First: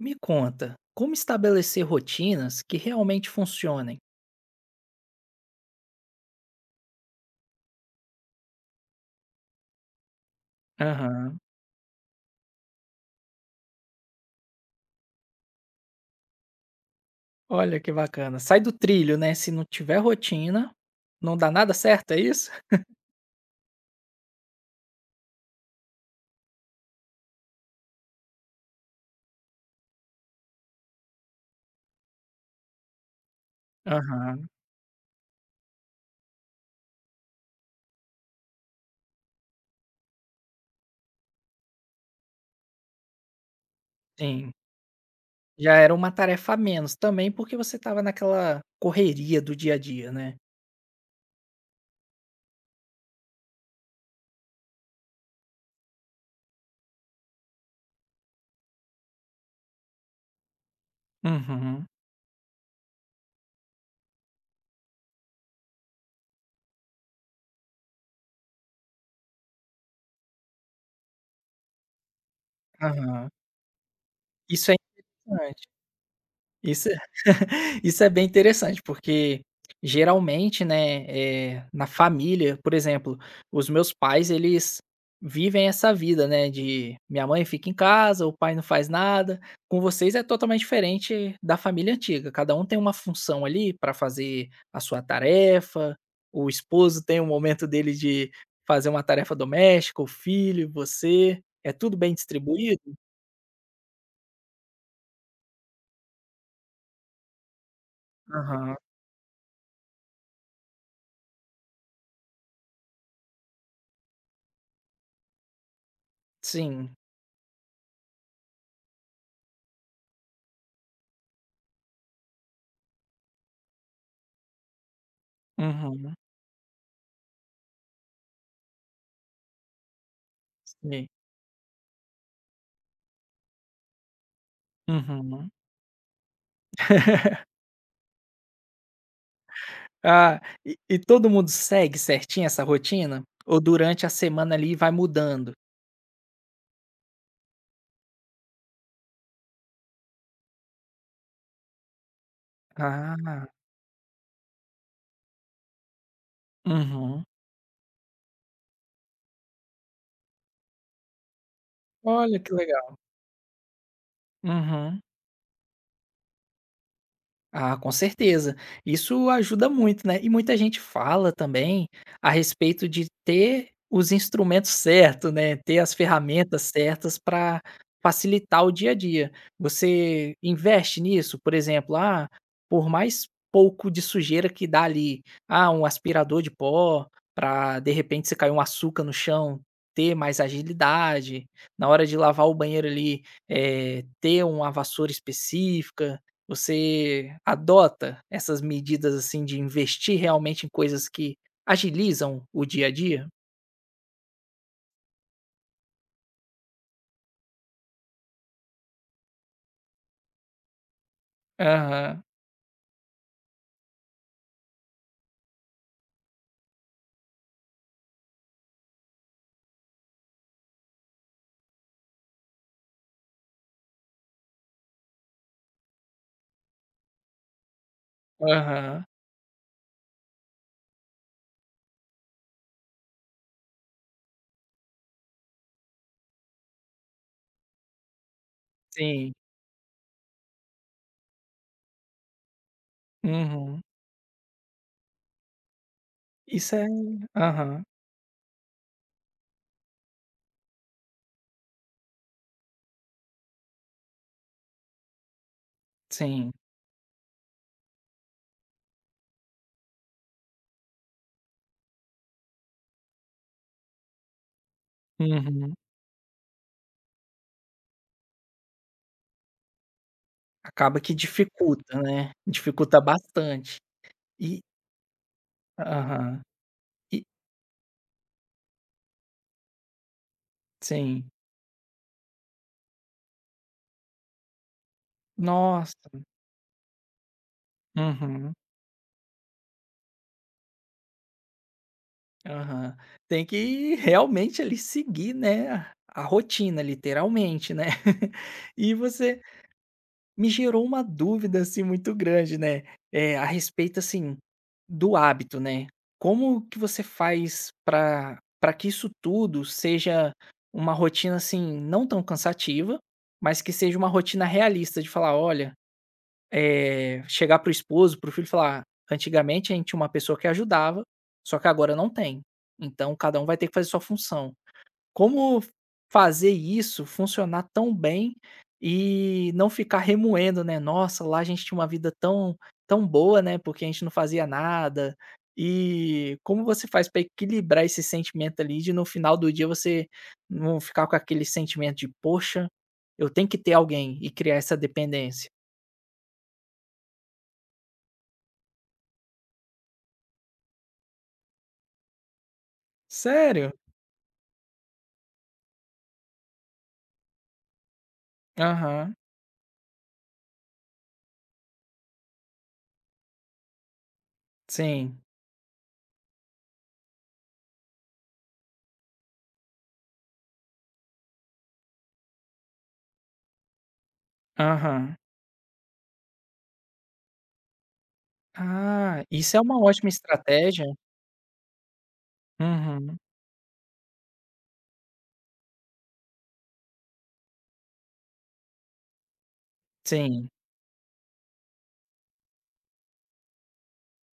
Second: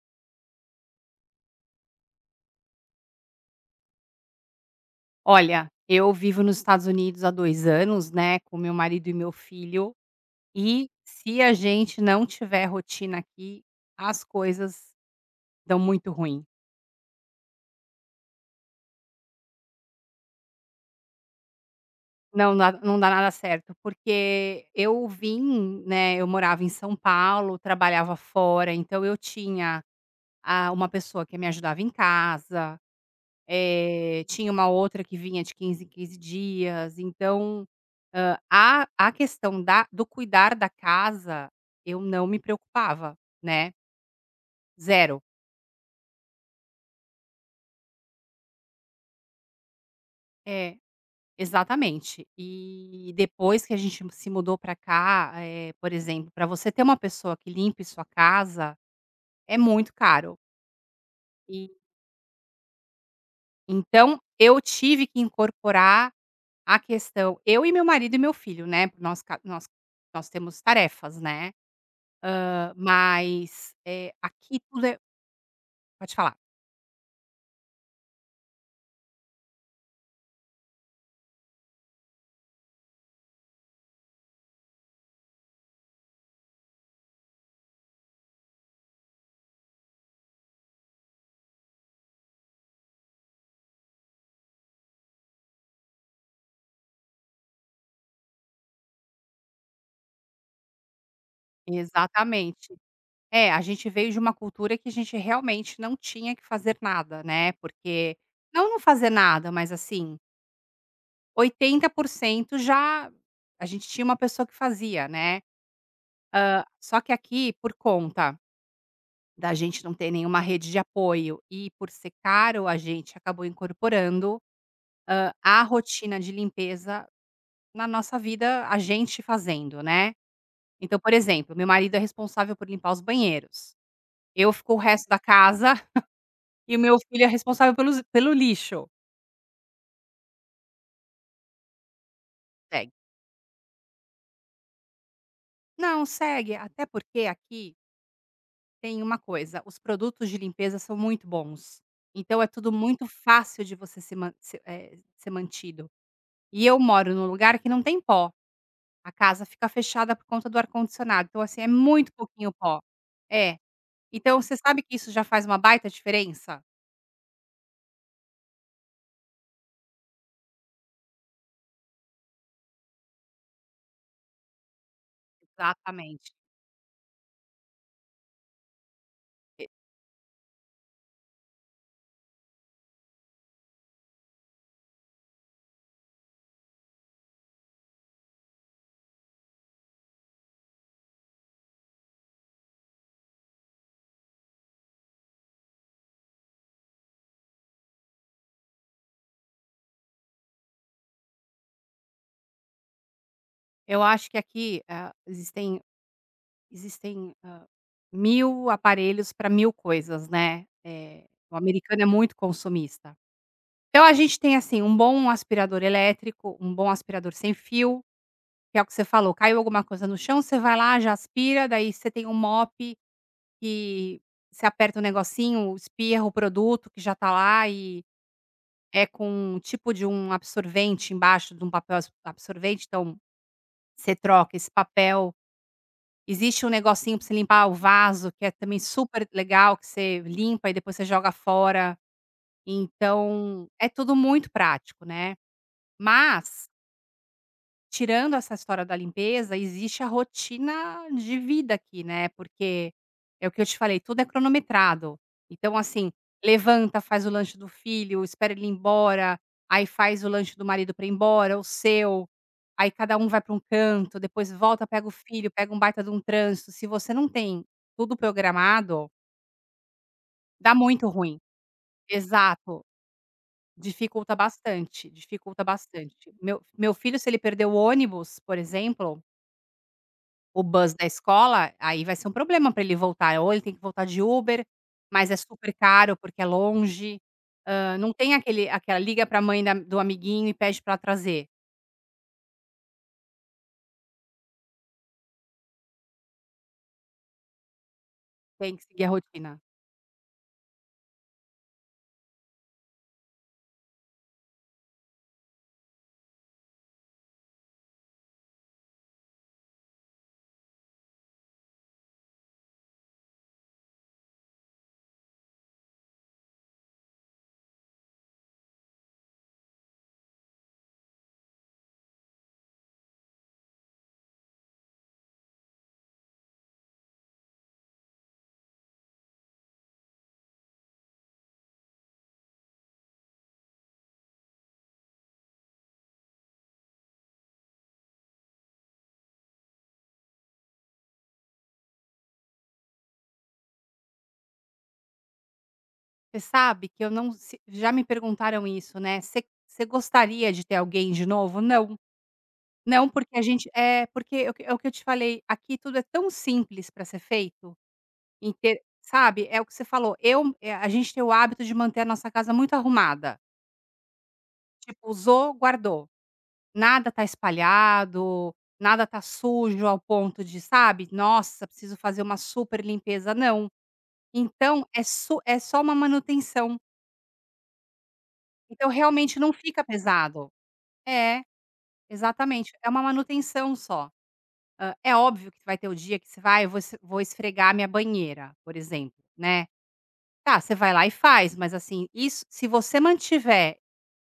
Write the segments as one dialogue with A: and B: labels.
A: Me conta, como estabelecer rotinas que realmente funcionem?
B: Olha, eu vivo nos Estados Unidos há 2 anos, né, com meu marido e meu filho, e
A: Aham.
B: se a gente não tiver rotina aqui, as coisas dão muito ruim.
A: Olha que bacana. Sai do trilho, né, se não tiver rotina, não dá nada certo, é isso?
B: Não dá nada certo, porque eu vim, né, eu morava em São Paulo, trabalhava fora, então eu tinha, uma pessoa que me ajudava em casa.
A: Aham,
B: Tinha uma outra que vinha de 15 em 15 dias, então, a questão da do cuidar da casa, eu não me preocupava, né,
A: sim.
B: zero.
A: Já era uma tarefa a menos também, porque você estava naquela correria do dia a dia, né.
B: É. Exatamente. E depois que a gente se mudou pra cá, por exemplo, pra você ter uma pessoa que limpe sua casa, é muito caro. E
A: Uhum.
B: então, eu tive que incorporar a questão, eu e meu marido e meu filho, né, nós ca nós nós temos tarefas, né.
A: Aham.
B: Mas, aqui
A: Isso é
B: tudo é
A: interessante.
B: pode falar.
A: Isso Isso é bem interessante, porque geralmente, né, na família, por exemplo, os meus pais eles vivem essa vida, né, de minha mãe fica em casa, o pai não faz nada. Com vocês é totalmente diferente da família antiga. Cada um tem uma função ali para fazer a sua tarefa. O esposo tem o momento dele de fazer uma tarefa doméstica, o filho, você. É tudo bem
B: Exatamente.
A: distribuído?
B: É, a gente veio de uma cultura que a gente realmente não tinha que fazer nada, né, porque não
A: Aham.
B: não fazer nada, mas assim, 80% já a gente tinha uma pessoa que fazia, né.
A: Sim.
B: Só que aqui, por conta da gente não ter nenhuma rede de apoio e por ser caro, a gente acabou incorporando, a
A: Uhum.
B: rotina de limpeza na nossa vida, a gente fazendo, né. Então,
A: Sim.
B: por exemplo, meu marido é responsável por limpar os banheiros, eu fico o resto da
A: Uhum.
B: casa e o meu filho é responsável pelo lixo.
A: Ah, e todo mundo segue certinho essa
B: Segue.
A: rotina? Ou durante a semana ali vai mudando?
B: Não, segue, até porque aqui tem uma coisa, os produtos de limpeza são muito bons, então é tudo muito
A: Ah,
B: fácil de você ser mantido. E eu moro
A: uhum.
B: num lugar que não tem pó, a casa fica fechada por conta do ar-condicionado, então, assim, é muito
A: Olha
B: pouquinho
A: que
B: pó.
A: legal.
B: É, então você sabe que
A: Uhum.
B: isso já faz uma baita diferença?
A: Ah, com certeza. Isso ajuda muito, né. E muita gente fala também a respeito de ter os instrumentos certos, né, ter as
B: Exatamente.
A: ferramentas certas para facilitar o dia a dia. Você investe nisso? Por exemplo, ah, por mais pouco de sujeira que dá ali, ah, um aspirador de pó para, de repente, se cair um açúcar no chão, ter mais agilidade. Na hora de lavar o banheiro ali, ter uma vassoura específica. Você adota essas medidas, assim, de investir realmente em coisas que agilizam o dia a dia?
B: Eu acho que aqui, existem, hã, 1000 aparelhos para 1000 coisas, né, o americano é
A: Aham,
B: muito consumista. Então a gente tem, assim, um bom aspirador elétrico, um bom aspirador sem fio, que é o que você falou, caiu alguma coisa no chão, você vai lá, já aspira, daí você tem um mop que você aperta um negocinho, espirra o produto que já tá lá e
A: aham,
B: é com um tipo de um absorvente embaixo de um papel absorvente, então você troca esse papel. Existe um negocinho pra você limpar o vaso, que é também super
A: sim,
B: legal, que você limpa e depois você joga fora. Então,
A: uhum.
B: é tudo muito prático, né. Mas
A: Isso é aham,
B: Tirando essa história da limpeza, existe a rotina de vida aqui, né, porque é o que eu te falei, tudo é cronometrado. Então, assim,
A: sim,
B: levanta, faz o lanche do filho, espera ele ir embora, aí faz o lanche do marido para ir embora, o seu, aí cada um vai para um canto, depois volta, pega o filho, pega
A: uhum.
B: um baita de um trânsito. Se você não tem tudo programado, dá
A: Acaba
B: muito
A: que
B: ruim.
A: dificulta, né,
B: Exato,
A: dificulta bastante.
B: dificulta
A: E
B: bastante, dificulta bastante.
A: aham,
B: Meu filho,
A: e
B: se ele perder o ônibus, por exemplo. O bus da
A: sim.
B: escola, aí vai ser um problema para ele voltar, ou ele tem que voltar de Uber, mas é super
A: Nossa,
B: caro porque é longe, não tem
A: uhum,
B: aquele aquela liga pra mãe da do amiguinho e pede para trazer,
A: aham. Tem que realmente ali seguir, né, a rotina, literalmente, né.
B: tem que
A: E
B: seguir a
A: você
B: rotina.
A: Me gerou uma dúvida, assim, muito grande, né, a respeito, assim, do hábito, né. Como que você faz para que isso tudo seja uma rotina, assim, não tão cansativa, mas que seja uma rotina realista de falar: "Olha", chegar pro esposo, pro filho e falar: "Ah, Antigamente a gente tinha uma pessoa que ajudava, só que agora não tem. Então cada um vai ter que fazer sua função". Como fazer isso funcionar tão bem e não ficar remoendo, né, "Nossa, lá a gente tinha uma vida tão boa, né, porque a gente não fazia nada". E como você faz para equilibrar esse sentimento ali de no final do dia você não ficar com aquele sentimento de: "Poxa, eu tenho que ter alguém", e criar essa dependência?
B: Você sabe que eu não se já me perguntaram isso, né, "Você gostaria de ter alguém de novo?" Não, não, porque a gente
A: Sério?
B: é, porque é o que eu te falei, aqui tudo é tão simples para ser feito, em ter,
A: Aham.
B: sabe, é o que você falou, eu, a gente tem o hábito de manter a nossa casa muito arrumada. Tipo,
A: Sim.
B: usou, guardou. Nada tá espalhado, nada tá sujo ao ponto de, sabe, "Nossa, preciso fazer uma super limpeza", não. Então é
A: Aham.
B: su é só uma manutenção. Então
A: Ah,
B: realmente não
A: isso é uma
B: fica
A: ótima
B: pesado.
A: estratégia.
B: É, exatamente, é uma
A: Uhum.
B: manutenção só. É óbvio que vai ter o dia que você vai: "Ah, eu vou es vou esfregar minha banheira", por exemplo, né.
A: Sim.
B: Tá, você vai lá e faz, mas assim, isso se você mantiver.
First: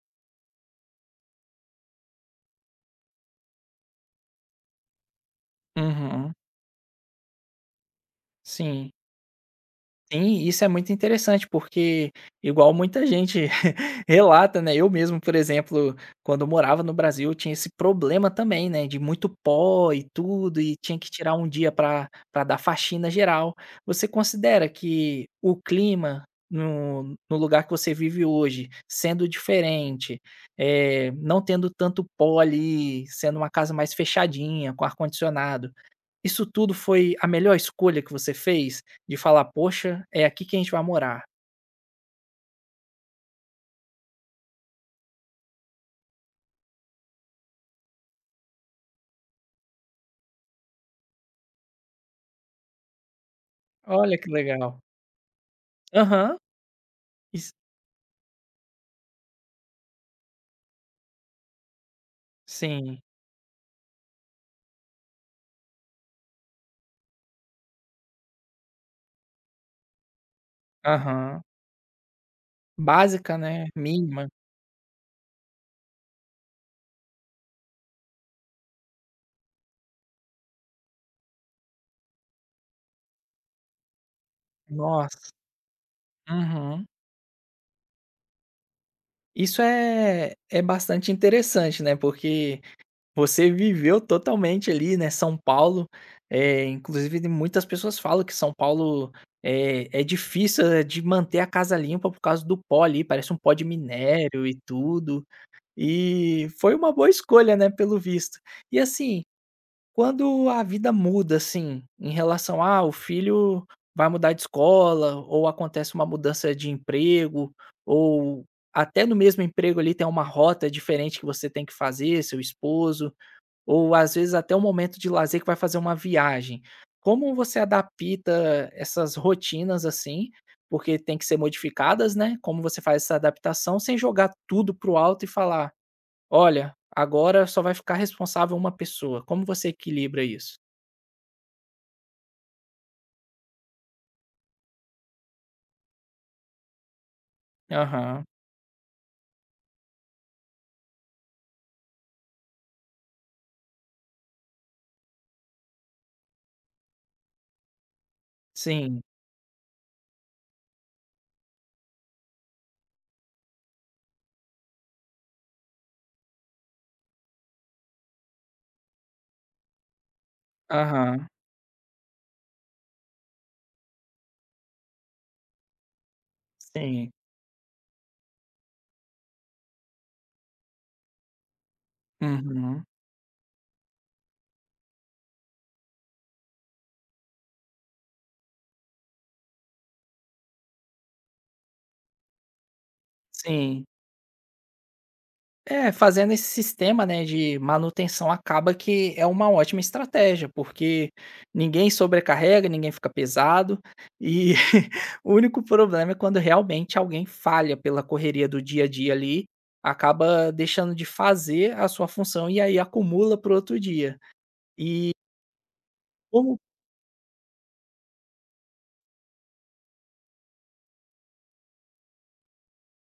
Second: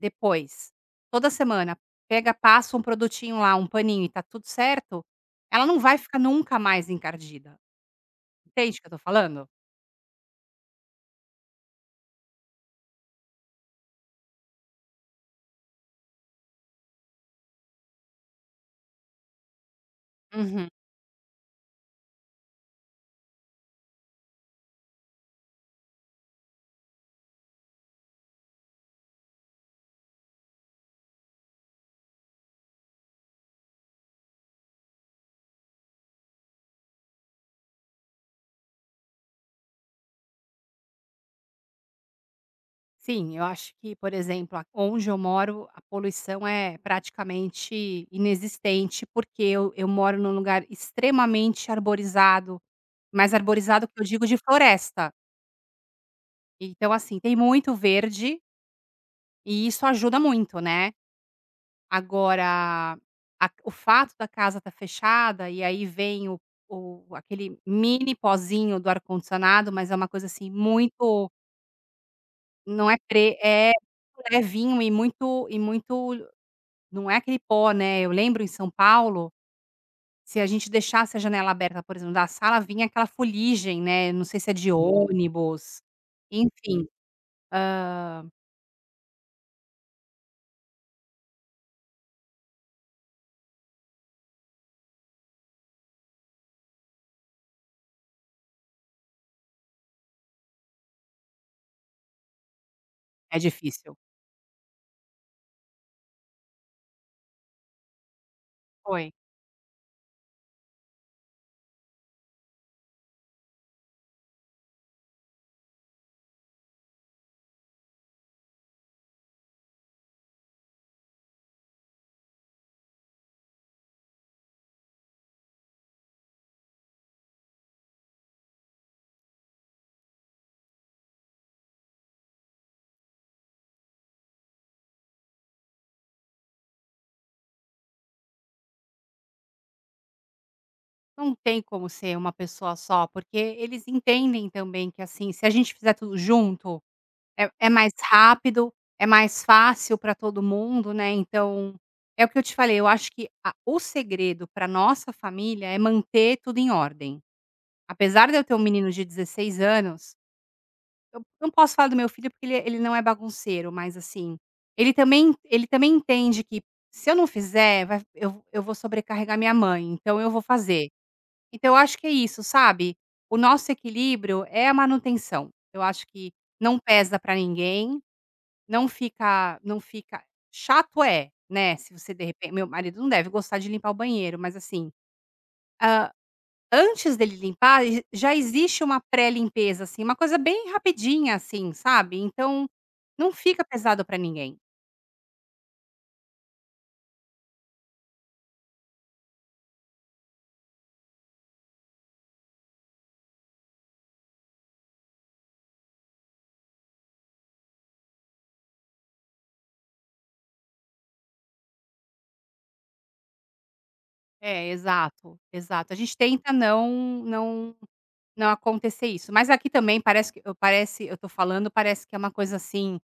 B: Depois, toda semana, pega, passa um produtinho lá, um paninho e tá tudo certo, ela não vai ficar
A: Uhum.
B: nunca mais encardida. Entende o que eu
A: Sim.
B: tô falando?
A: Sim, isso é muito interessante, porque igual muita gente relata, né, eu mesmo, por exemplo, quando eu morava no Brasil, eu tinha esse problema também, né, de muito pó e tudo,
B: Uhum.
A: e tinha que tirar um dia para pra dar faxina geral. Você considera que o clima no lugar que você vive hoje, sendo diferente, não tendo tanto pó ali, sendo uma casa mais fechadinha, com ar-condicionado, isso tudo foi a melhor escolha que você fez? De falar: "Poxa, é aqui que a gente vai morar".
B: Sim, eu acho que, por exemplo, a onde eu moro, a poluição é praticamente inexistente, porque eu moro num lugar extremamente arborizado, mais arborizado que eu
A: Olha
B: digo,
A: que
B: de
A: legal.
B: floresta.
A: Aham.
B: Então, assim, tem
A: Is
B: muito verde e isso ajuda muito, né. Agora,
A: Sim.
B: a o fato da casa estar fechada, e aí vem o aquele mini pozinho do ar-condicionado, mas é uma coisa, assim, muito
A: Aham.
B: não é pre
A: Básica, né,
B: é
A: mínima.
B: levinho e muito não é aquele pó, né. Eu lembro em São Paulo, se a gente deixasse a janela aberta, por exemplo, da sala, vinha aquela fuligem, né, não sei se é de
A: Nossa.
B: ônibus, enfim,
A: Uhum.
B: hã,
A: Isso é bastante interessante, né, porque você viveu totalmente ali, né, São Paulo, é, inclusive muitas pessoas falam que São Paulo é difícil, de manter a casa limpa por causa do pó ali, parece um
B: é
A: pó de
B: difícil.
A: minério e tudo. E foi uma boa escolha, né, pelo visto. E
B: Foi.
A: assim, quando a vida muda, assim, em relação a ah, o filho vai mudar de escola, ou acontece uma mudança de emprego, ou até no mesmo emprego ali tem uma rota diferente que você tem que fazer, seu esposo, ou às vezes até um momento de lazer que vai fazer uma viagem. Como você adapta essas rotinas, assim, porque tem que ser modificadas, né, como você faz essa adaptação sem jogar tudo pro alto e falar: "Olha, agora só vai ficar responsável uma pessoa, como você equilibra isso?"
B: Não tem como ser uma pessoa só, porque eles entendem também que, assim, se a gente fizer tudo junto, é mais
A: Aham,
B: rápido, é mais fácil para todo mundo, né, então, é o que eu te falei, eu acho que a o segredo para nossa família é manter tudo em ordem. Apesar de eu ter um menino
A: sim,
B: de 16 anos, não posso falar do meu filho porque ele não é bagunceiro, mas, assim, ele também, entende que se eu não fizer, vai eu vou sobrecarregar minha mãe, então eu vou fazer.
A: aham,
B: Então eu acho que é isso, sabe. O nosso equilíbrio é a manutenção. Eu acho que não
A: sim,
B: pesa pra ninguém, não fica chato, é, né, se você de repente, meu
A: uhum,
B: marido não deve gostar de limpar o banheiro, mas assim, antes dele limpar, e já existe uma pré-limpeza, assim, uma coisa bem rapidinha, assim, sabe. Então, não fica
A: sim.
B: pesado pra ninguém.
A: É, fazendo esse sistema, né, de manutenção acaba que é uma ótima estratégia, porque ninguém sobrecarrega, ninguém fica pesado, e o único problema é quando realmente alguém falha pela correria do dia a dia ali, acaba deixando de fazer a sua função e aí acumula para outro dia.
B: É,
A: E
B: exato, exato. A gente tenta
A: como
B: não não acontecer isso. Mas aqui também parece que eu tô falando, parece que é uma coisa, assim,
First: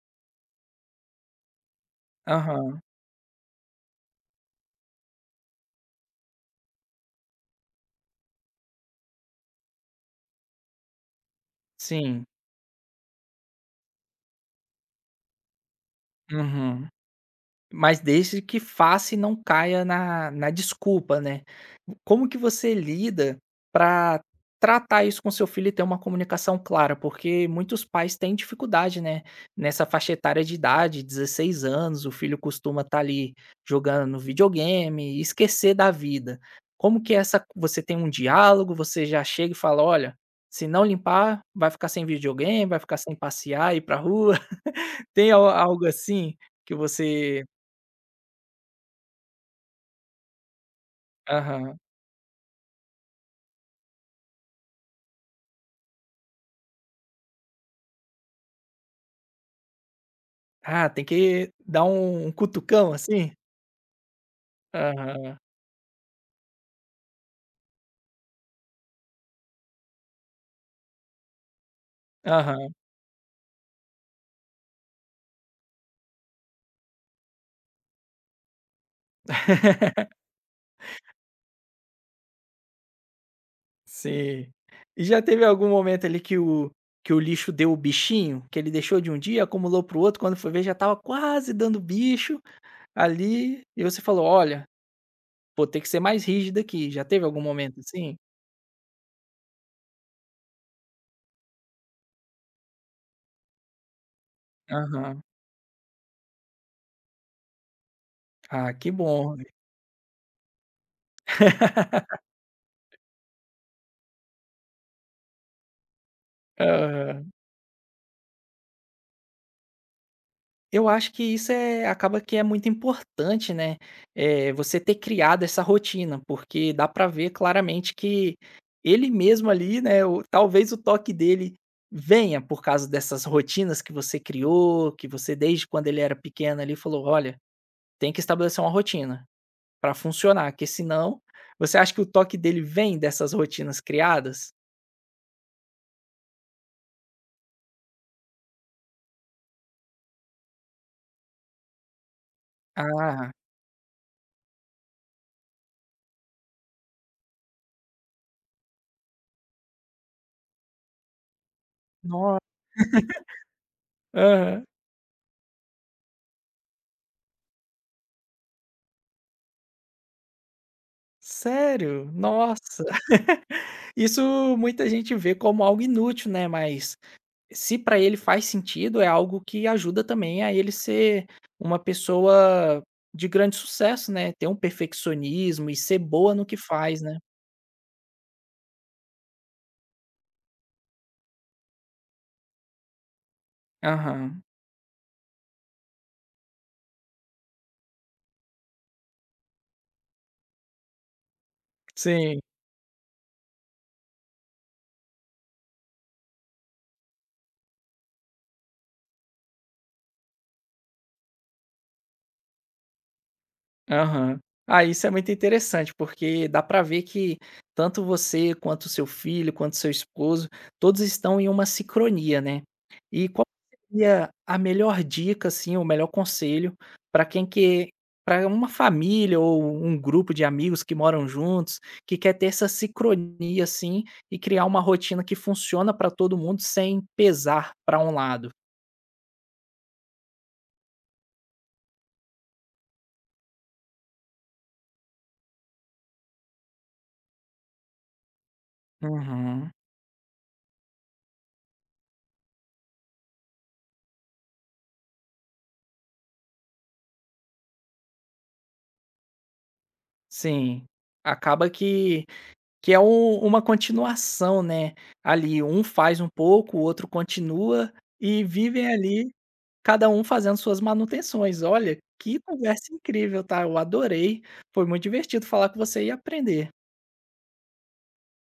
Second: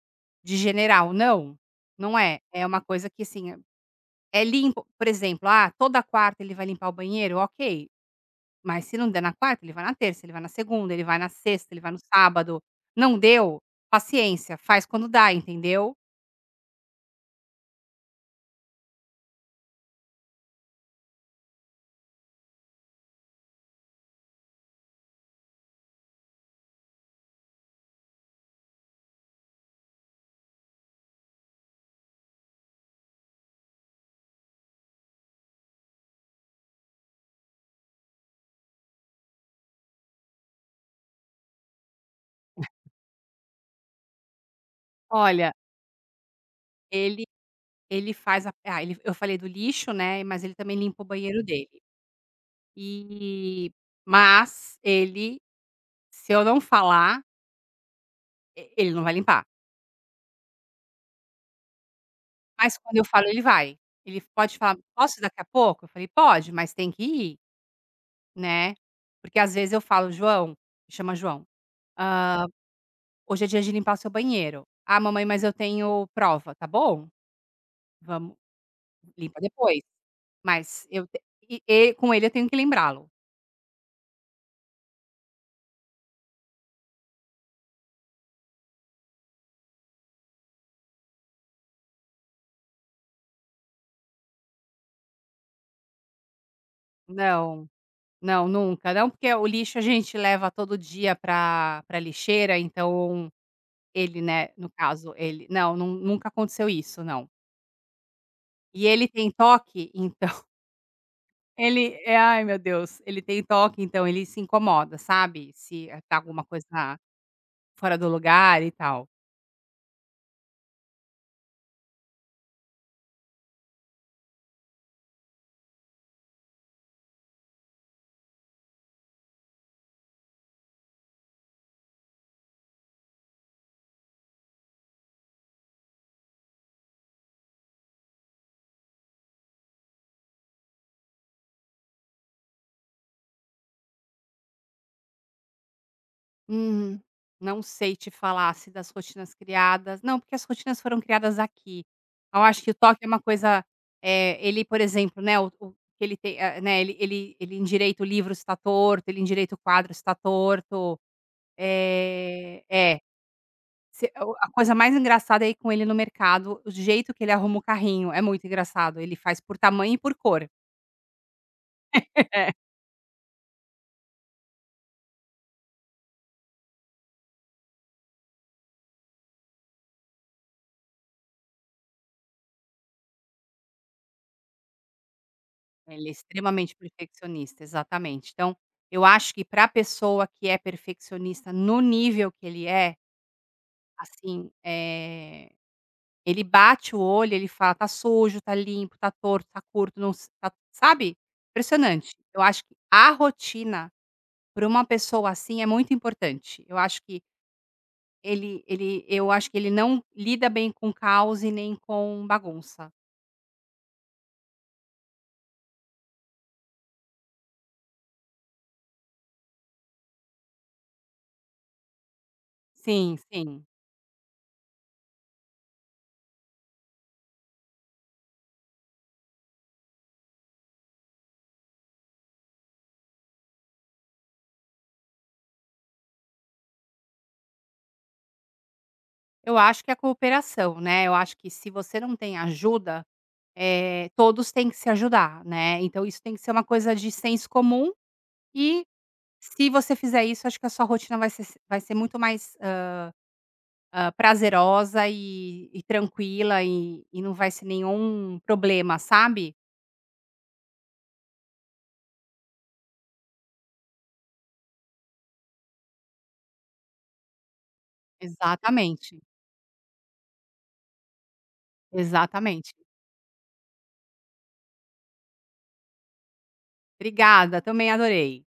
B: de general. Não, não é. É uma
A: Aham.
B: coisa que, assim, é limpo, por exemplo, ah, toda quarta ele vai limpar o banheiro, ok. Mas se não der na quarta, ele vai na terça, ele vai na segunda, ele vai na sexta, ele vai no
A: Sim,
B: sábado. Não deu? Paciência, faz quando dá, entendeu?
A: uhum. Mas desde que faça e não caia na desculpa, né. Como que você lida para tratar isso com seu filho e ter uma comunicação clara? Porque muitos pais têm dificuldade, né, nessa faixa etária de idade, 16 anos, o filho costuma estar ali jogando videogame esquecer da vida. Como que é essa Você tem um diálogo, você já chega e fala: "Olha, se não limpar, vai ficar sem videogame, vai ficar sem passear, ir pra rua". Tem al
B: Olha,
A: algo assim que
B: ele
A: você
B: ele faz a, ah, ele eu falei do lixo, né, mas ele também limpa o banheiro dele.
A: aham.
B: E mas ele, se eu não falar, E ele não vai limpar.
A: Ah, tem que dar um
B: Mas
A: cutucão,
B: quando eu falo,
A: assim?
B: ele vai. Ele pode falar: "Posso ir
A: Aham,
B: daqui a pouco?" Eu falei: "Pode, mas tem que ir", né. Porque às vezes eu falo: "João", me chama João, "hã,
A: aham,
B: hoje é dia de limpar o seu banheiro". "Ah, mamãe, mas eu tenho prova". "Tá bom, vamos, limpa depois". Mas eu te e com ele eu tenho que lembrá-lo.
A: sim. E já teve algum momento ali que o lixo deu o bichinho? Que ele deixou de um dia, acumulou para o outro, quando foi ver já estava quase dando bicho ali, e você falou: "Olha, vou ter que ser mais rígido aqui". Já teve algum
B: Não,
A: momento assim?
B: não, nunca. Não, porque o lixo a gente leva todo dia pra lixeira, então ele, né, no caso,
A: Aham.
B: ele não, nunca aconteceu isso, não.
A: Ah,
B: E
A: que
B: ele tem
A: bom.
B: toque, então ele é ai meu Deus, ele tem toque, então ele se incomoda, sabe, se, tá alguma coisa
A: Aham.
B: fora do lugar e tal.
A: Eu acho que acaba que é muito importante, né, você ter criado essa rotina, porque dá para ver claramente que ele mesmo ali, né, o talvez o toque dele venha por causa dessas rotinas que você criou, que você desde quando ele era pequeno ali falou: "Olha, tem que estabelecer uma rotina para funcionar, que senão". Você acha que o toque dele vem dessas rotinas criadas?
B: Uhum. Não sei te falar se das rotinas criadas, não, porque as rotinas foram criadas aqui. Eu acho que o toque é uma
A: Ah,
B: coisa, eh, ele, por exemplo, né, o que ele tem, eh, né, ele endireita o livro se tá torto, ele endireita o quadro se tá torto.
A: no
B: Eh, é. Se o A coisa mais engraçada é ir com ele no mercado, o jeito que ele arruma o carrinho, é muito engraçado, ele faz por tamanho e por cor.
A: sério?
B: É.
A: Nossa! Isso muita gente vê como algo inútil, né, mas se para ele faz sentido, é algo que ajuda também a ele ser uma pessoa de grande sucesso, né, ter um perfeccionismo e ser
B: Ele é
A: boa no que
B: extremamente
A: faz, né.
B: perfeccionista, exatamente. Então, eu acho que pra pessoa que é perfeccionista no nível que ele é,
A: Aham.
B: assim, eh, ele bate o olho, ele fala: "Tá sujo, tá limpo, tá torto, tá curto, não s tá", sabe, impressionante.
A: Sim.
B: Eu acho que a rotina para uma pessoa assim é muito importante. Eu acho que Ele ele eu acho que ele não lida bem com caos e nem com bagunça.
A: Aham. Ah, isso é muito interessante, porque dá para ver que tanto você, quanto seu filho, quanto seu esposo, todos estão em uma sincronia, né.
B: Sim,
A: E qual
B: sim.
A: seria a melhor dica, assim, o melhor conselho para quem que para uma família ou um grupo de amigos que moram juntos, que quer ter essa sincronia, assim, e criar uma rotina que funciona para todo mundo sem pesar para um lado?
B: Eu acho que é cooperação, né, eu acho que se você não tem ajuda, eh, todos têm que se ajudar, né, então isso tem que ser uma coisa de senso comum e se
A: Uhum.
B: você fizer isso, acho que a sua rotina vai ser muito mais, prazerosa e tranquila e não vai ser nenhum problema, sabe.
A: Sim. Acaba que é uma continuação, né, ali, um faz um pouco, o outro continua e vivem
B: Exatamente,
A: ali, cada um fazendo suas manutenções. Olha, que
B: exatamente.
A: conversa incrível, tá? Eu adorei, foi muito divertido falar com você e aprender.
B: Obrigada, também adorei.